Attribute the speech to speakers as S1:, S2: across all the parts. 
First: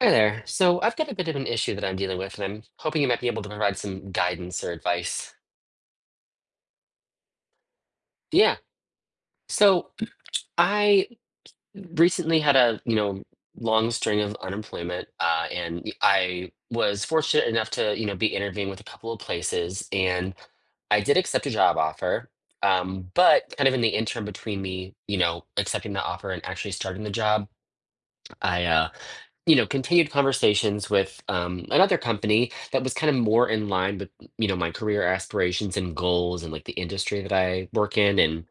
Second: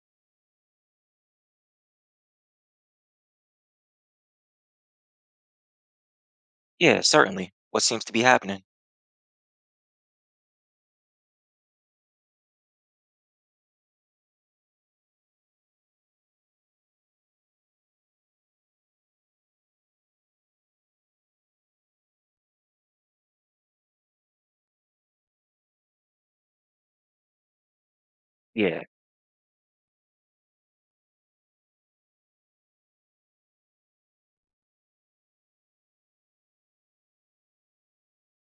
S1: Hi there. So I've got a bit of an issue that I'm dealing with, and I'm hoping you might be able to provide some guidance or advice.
S2: Yeah, certainly. What seems to be
S1: Yeah.
S2: happening.
S1: So I recently had a, you know, long string of unemployment, and I was fortunate enough to, you know, be interviewing with a couple of places, and I did accept a job offer. But kind of in the interim between me, you know, accepting the offer and actually starting the job, I
S2: Yeah,
S1: uh you know, continued conversations with another company that was kind of more in line with, you know, my career aspirations and goals and like the industry that I work in. And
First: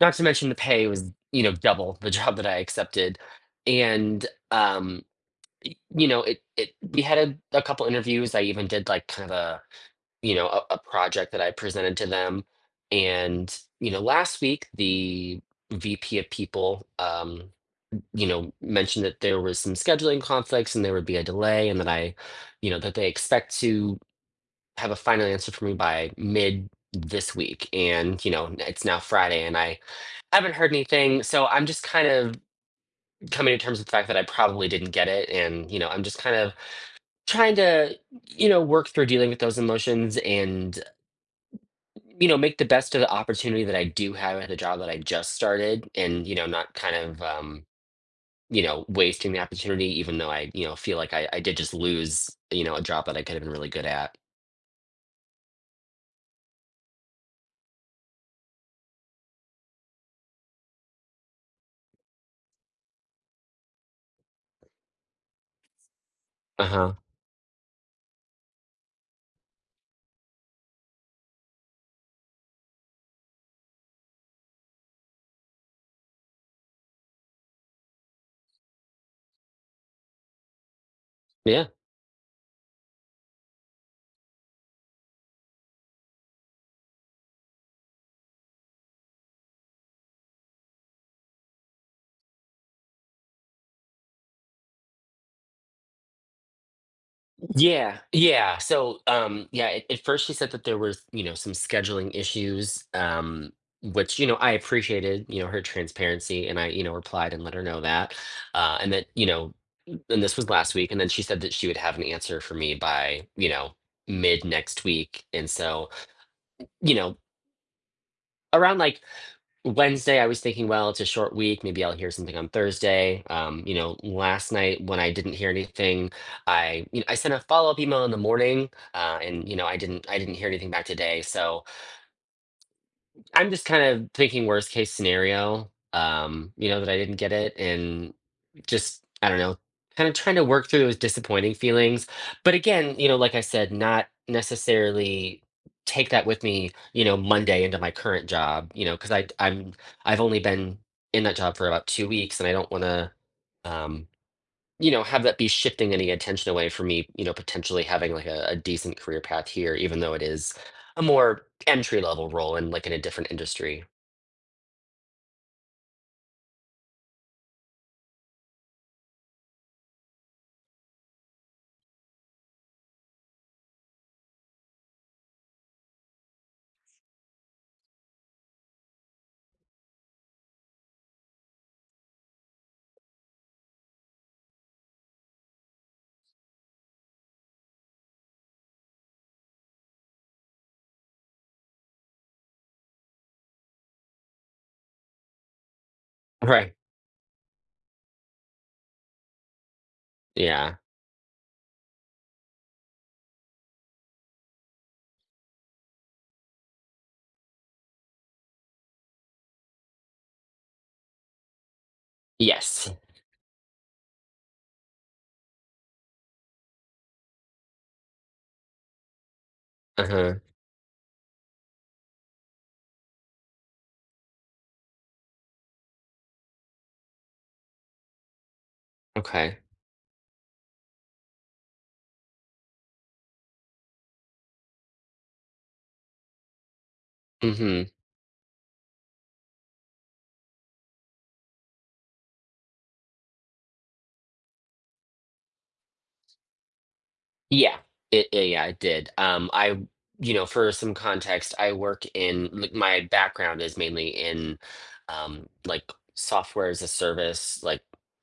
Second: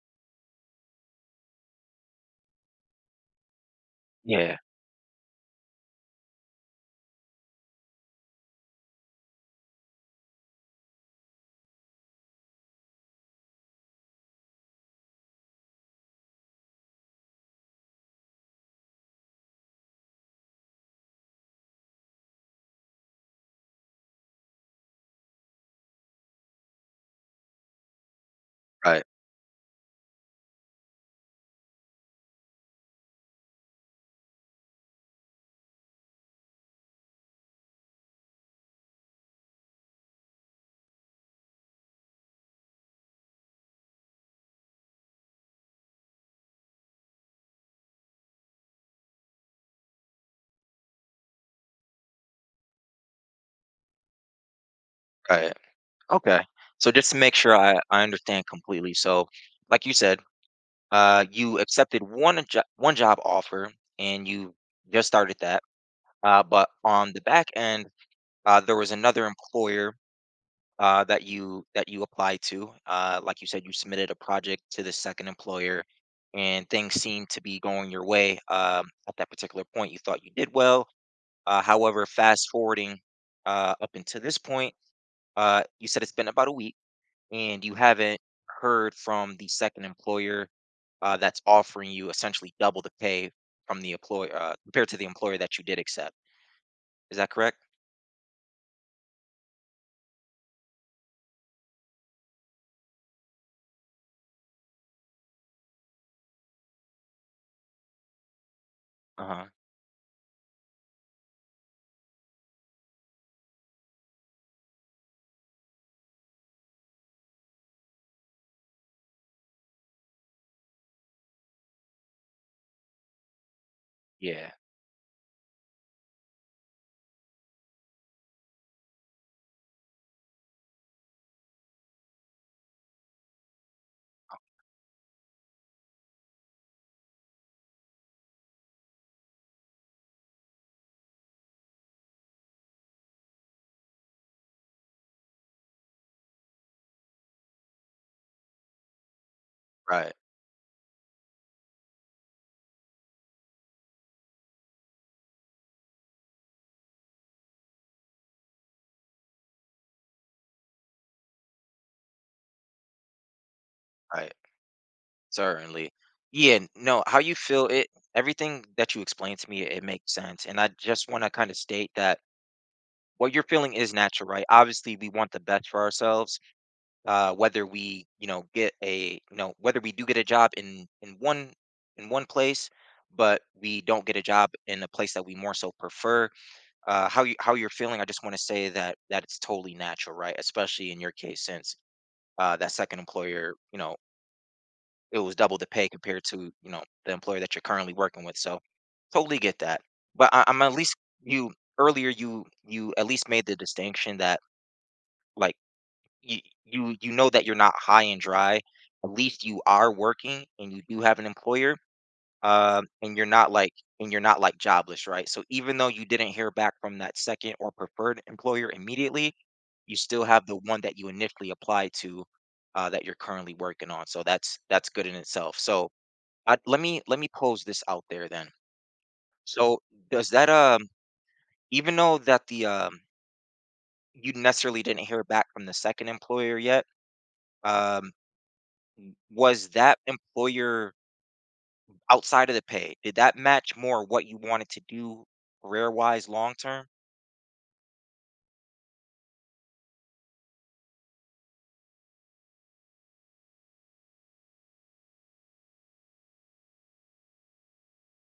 S1: not to mention the pay was, you know, double the job that I accepted. And,
S2: yeah.
S1: you know, we had a couple interviews. I even did like kind of a, you know, a project that I presented to them. And, you know, last week, the VP of people, you know, mentioned that there was some scheduling conflicts and there would be a delay, and that I, you know, that they expect to have a final answer for me by mid this week. And, you know, it's now
S2: Right,
S1: Friday and I haven't heard anything. So I'm just kind of coming to terms with the fact that I probably didn't get it. And, you know, I'm just kind of trying to, you know, work through dealing with those emotions and, you know, make the best of the opportunity that I do have at the job that I just started and, you know, not kind of, you know, wasting the opportunity, even though you know, feel like I did just lose, you know, a job that I could have been really good at.
S2: right. Okay. So just to make sure I understand completely. So like you said, you accepted one job offer and you just started that.
S1: Uh
S2: But
S1: huh.
S2: on the back end, there was another employer that you applied to. Like you said, you submitted a project to the second employer, and things seemed to be going your way at that particular point. You thought you did well.
S1: Yeah.
S2: However, fast forwarding up until this point, you said it's been about a week and you haven't heard from the second employer, that's offering you essentially double the pay from the employer compared to the employer that you did accept. Is that correct?
S1: Yeah. Yeah. So, yeah, at first she said that there was, you know, some scheduling issues, which, you know, I appreciated, you know, her transparency and I, you know, replied and let her know that. And that,
S2: Uh
S1: you
S2: huh.
S1: know, and this was last week. And then she said that she would have an answer for me by, you know, mid next week. And so, you know, around like Wednesday, I was thinking, well, it's a short week. Maybe I'll hear something on Thursday. You know,
S2: Yeah.
S1: last night when I didn't hear anything, I you know I sent a follow up email in the morning, and you know I didn't hear anything back today. So I'm just kind of thinking worst case scenario, you know, that I didn't get it and just, I don't know, kind of trying to work through those disappointing feelings. But again, you know, like I said, not necessarily take that with me, you know, Monday into my current job, you know, because I'm
S2: Right.
S1: I've only been in that job for about 2 weeks and I don't want to um you know, have that be shifting any attention away from me, you know, potentially having like a decent career path here, even though it is a more entry level role in like in a different industry.
S2: Right. Certainly. Yeah. No. How you feel it? Everything that you explained to me, it makes sense. And I just want to kind of state that what you're feeling is natural, right? Obviously, we want the best for ourselves, whether we, you know, get a, you know, whether we do get a job in in one place, but we don't get a job in a place that we more so prefer. How you're feeling, I just want to say that it's totally natural, right? Especially in your case, since that second employer, you know, it was double the pay compared to, you
S1: Right.
S2: know, the employer that you're currently working with. So totally get that. But I'm at
S1: Yeah.
S2: least, you, earlier, you at least made the distinction that, like, you you you know that you're not high and dry. At least you are working and you do have an employer,
S1: Yes.
S2: and you're not like, and you're not like jobless, right? So even though you didn't hear back from that second or preferred employer immediately, you
S1: Uh
S2: still
S1: huh.
S2: have the one that you initially applied to, that you're currently working on. So that's good in itself. So let me, let me pose this out there then.
S1: Okay.
S2: So does that even though that the you necessarily didn't hear back from the second employer yet,
S1: Mm hmm.
S2: um, was that employer, outside of the pay, did that match more what you wanted to do career-wise long term?
S1: Yeah, yeah, it did. I, you know, for some context, I work in like my background is mainly in, like software as a service, like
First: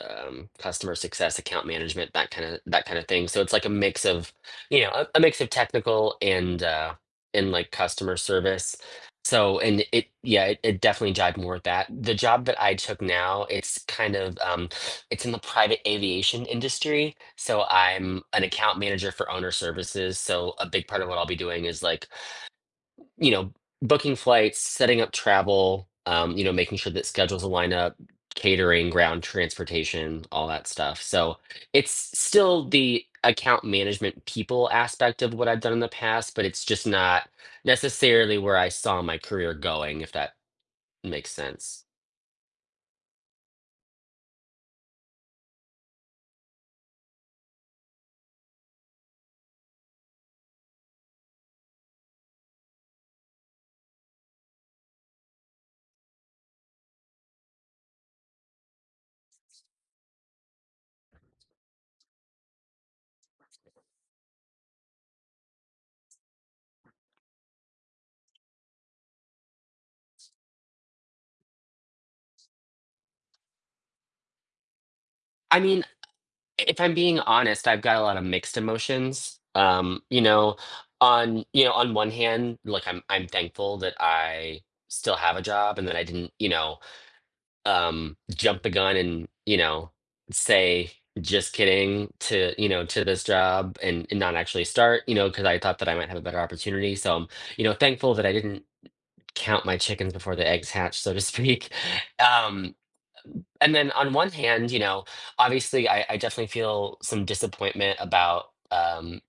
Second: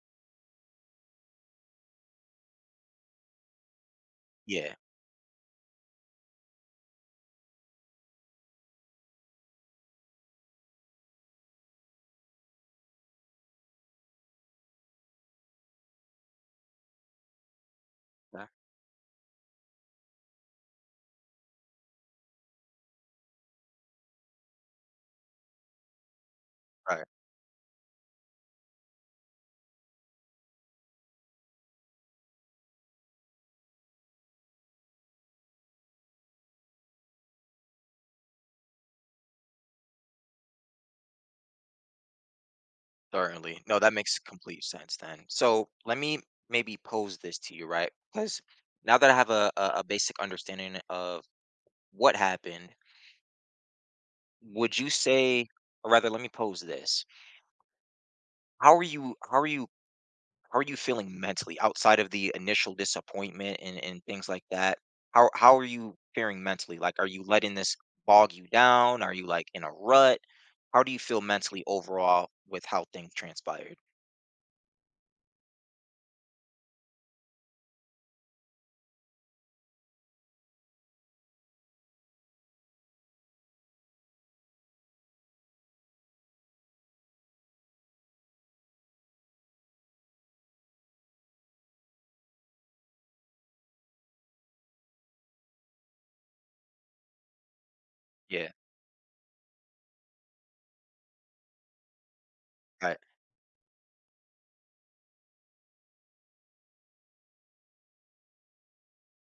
S1: customer success, account management, that kind of thing. So it's like a mix of,
S2: Yeah,
S1: you know, a mix of technical and like customer service. So and it yeah, it definitely jived more with that. The job that I took now, it's kind of it's in the private aviation industry. So I'm an
S2: right,
S1: account manager for owner services. So a big part of what I'll be doing is like, you know, booking flights, setting up travel, you know, making sure
S2: right,
S1: that schedules align up, catering, ground transportation, all that stuff. So it's still the account management people aspect of what I've done in the past, but it's just not necessarily where I saw my career going, if that makes sense.
S2: certainly. No, that makes complete sense then. So, let me maybe pose this to you, right? Because now that I have a basic understanding of what happened, would you say, or rather, let me pose this, how are you how are you how are you feeling mentally outside of the initial disappointment and things like that? How are you faring mentally? Like, are you letting this bog you down? Are you like in a rut? How do you feel mentally overall with how things transpired?
S1: I mean, if I'm being honest, I've got a lot of mixed emotions. You know, on one hand, like I'm thankful that I still have a job and that I didn't, you know, jump the gun and, you know, say just kidding to, you know, to this job and not actually start, you know, because I thought that I might have a better opportunity. So I'm, you know, thankful that I
S2: Yeah,
S1: didn't count my chickens before the eggs hatch, so to speak. Um,
S2: right,
S1: and then on one hand, you know, obviously, I definitely feel some disappointment about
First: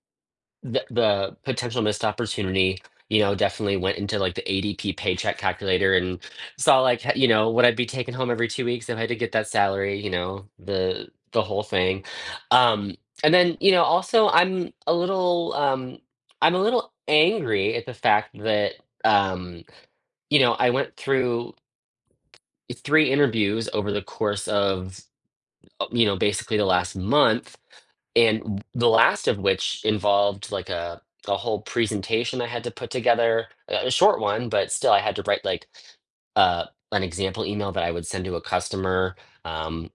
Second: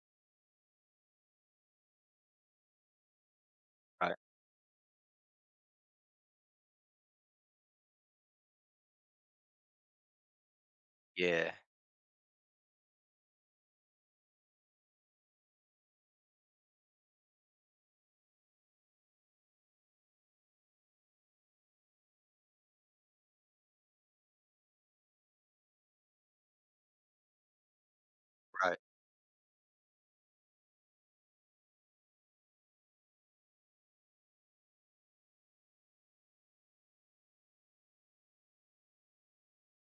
S1: the potential missed opportunity. You know, definitely went
S2: right,
S1: into like the ADP paycheck calculator and saw like you know what I'd be taking home every 2 weeks if I had to get that salary. You know, the
S2: yeah,
S1: whole thing. Um, and then you know, also, I'm a little angry at the fact that um, you know I went through three interviews over the course of you know, basically the last month and
S2: right,
S1: the last of which involved like a whole presentation I had to put together, a short one, but still I had to write like uh, an example email that I would send to a customer, um,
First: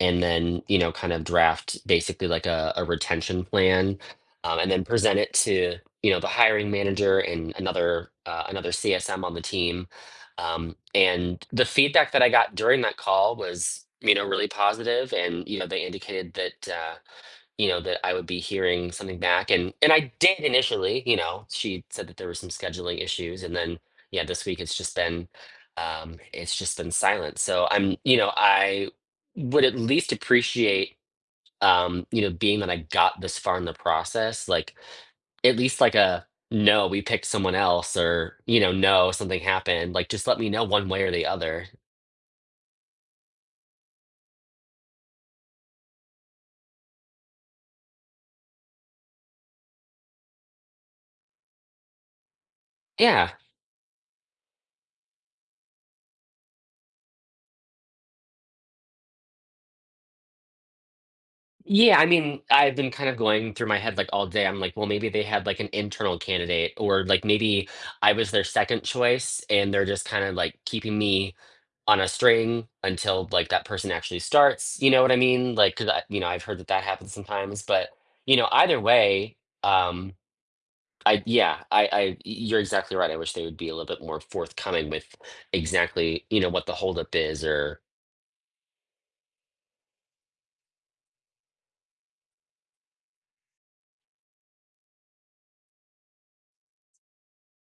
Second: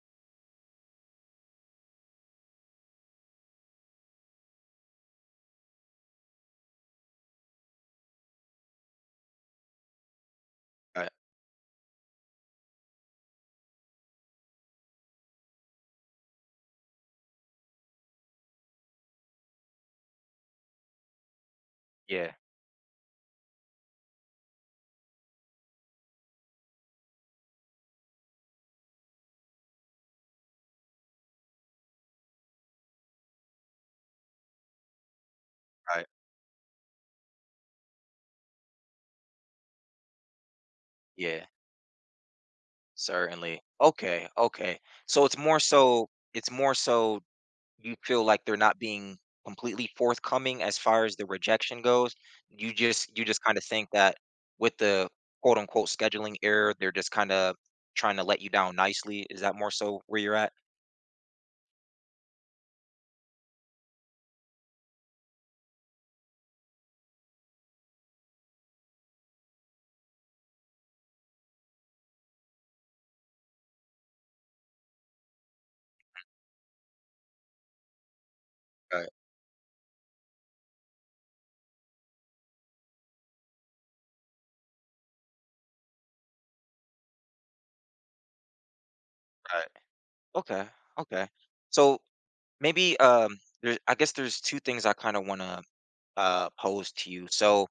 S1: and then you know kind of draft basically like a retention plan, and then present it to you know the hiring manager and another another CSM on the team.
S2: right,
S1: And the feedback that I got during that call was you know really positive, and you know they indicated that. You know, that I would be hearing something back. And I did initially, you know, she said that there
S2: yeah,
S1: were some scheduling issues. And then yeah, this week it's just been silent. So I'm, you know, I would at least appreciate you know, being that I got this far in the process, like at least like
S2: right,
S1: a no, we picked someone else or, you know, no, something happened. Like just let me know one way or the
S2: yeah,
S1: other.
S2: certainly. Okay, okay. It's more so you feel like they're not being completely forthcoming as far as the rejection goes. You
S1: Yeah.
S2: just kinda think that with the quote unquote scheduling error, they're just kinda trying to let you down nicely. Is that more so where you're at?
S1: Yeah, I mean, I've been kind of going through my head like all day. I'm like, well, maybe they had like an internal candidate, or like maybe I was their second choice and they're just kind of like keeping me on a string until like that person actually starts. You know what I mean? Like, 'cause I, you know, I've heard that that happens sometimes, but you know, either
S2: Right,
S1: way, um, yeah, I, you're exactly right. I wish they would be a little bit more forthcoming with exactly, you know, what the holdup is or,
S2: right. Okay, okay. So maybe, um, there's, I guess there's two things I kinda wanna pose to you. So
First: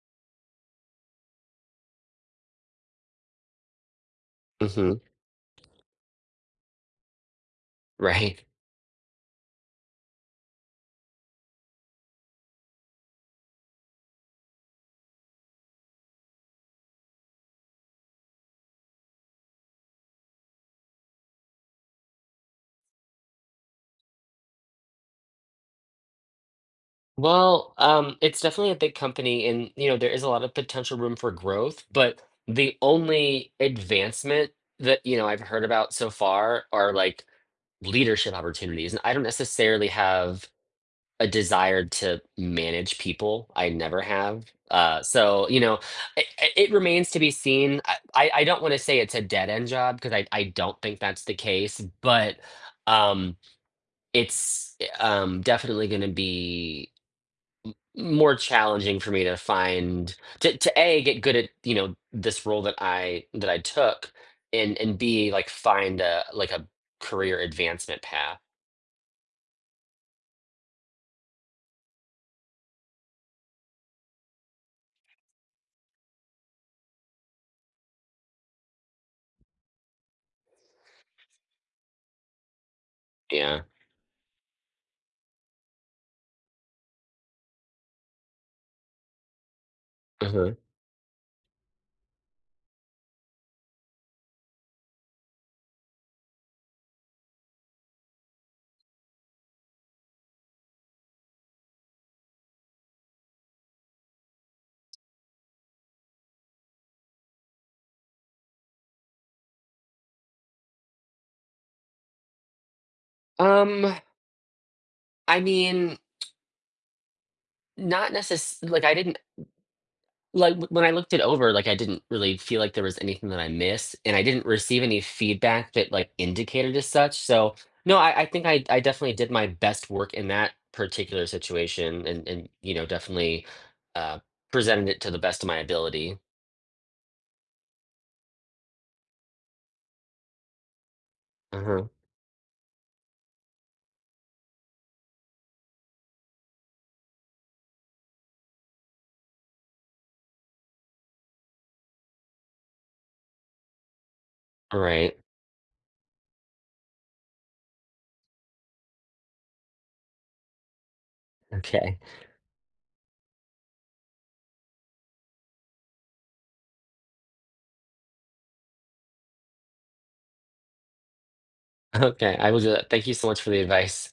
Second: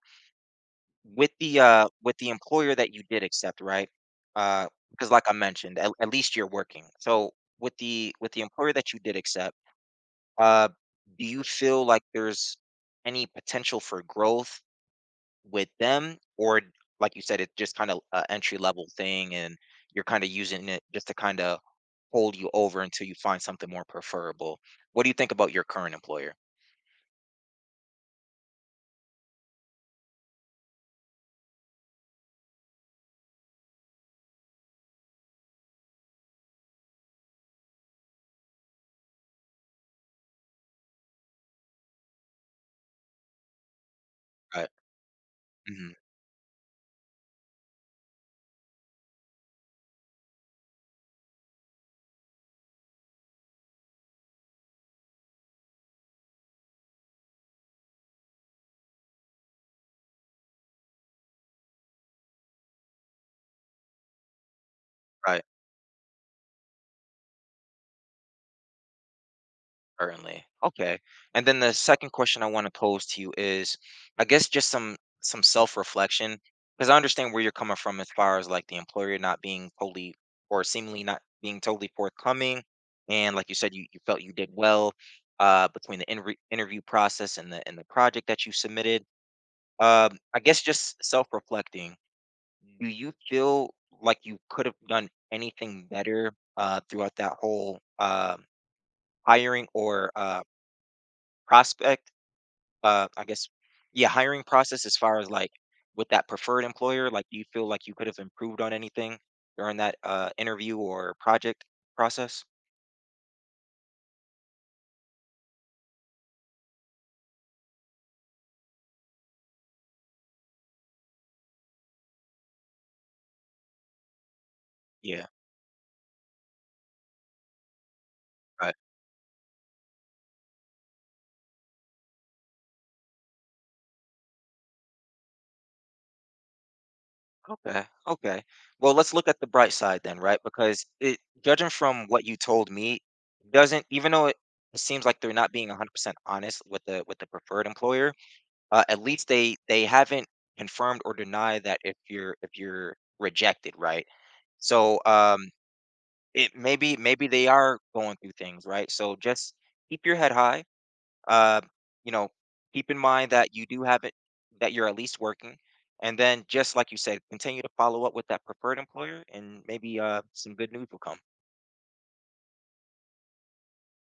S2: with the employer that you did accept, right?
S1: Mhm,
S2: Because like I mentioned, at least you're working. So with the
S1: right?
S2: employer that you did accept, Uh, do you feel like there's any potential for growth with them, like you said, it's just kind of an entry level thing, and you're kind of using it just to kind of hold you over until you find something more preferable? What do you think about your current employer?
S1: Well, it's definitely a big company and, you know, there is a lot of potential room for growth, but the only advancement that, you know, I've heard about so far are like leadership opportunities. And I don't necessarily have a desire to manage people. I never have.
S2: Right.
S1: So, you know,
S2: Mhm.
S1: it, it remains to be seen. I don't want to say it's a dead end job because I don't think that's the case, but um, it's definitely going to be more challenging for me to find to A, get good at, you know, this role that I took and B,
S2: Right.
S1: like find a like a career advancement path.
S2: Certainly. Okay. And then the second question I want to pose to you is, I guess just some self-reflection, because I understand where you're coming from as far as like the employer not being totally, or seemingly not being totally forthcoming. And like you
S1: Yeah.
S2: said, you felt you did well, between the interview process and the project that you submitted. I
S1: Mhm.
S2: guess just self-reflecting, do you feel like you could have done anything better, throughout that whole, hiring, or prospect I guess yeah, hiring process, as far as like with that preferred employer, like, do you feel like you could have improved on anything during that interview or project process?
S1: Um, I mean, not necess like I didn't like when I looked it over, like I didn't really feel like there was anything that I missed, and I didn't receive any
S2: Yeah.
S1: feedback that like indicated as such. So no, I think
S2: Right.
S1: I definitely did my best work in that particular situation, and you know definitely uh, presented it to the best of my ability.
S2: Okay, okay. Well, let's look at the bright side then, right? Because it, judging
S1: Uh-huh.
S2: from what you told me, doesn't, even though it seems like they're not being 100% honest with the preferred employer, at least they haven't confirmed or denied that if you're rejected, right?
S1: All
S2: So,
S1: right.
S2: um, it, maybe, maybe they are going through things, right? So just keep your head high. Uh,
S1: Okay.
S2: you know, keep in mind that you do have it, that you're at least working. And then, just like you said, continue to follow up with that preferred employer, and maybe some good news will come.
S1: Okay. I will do that. Thank you so much for the advice.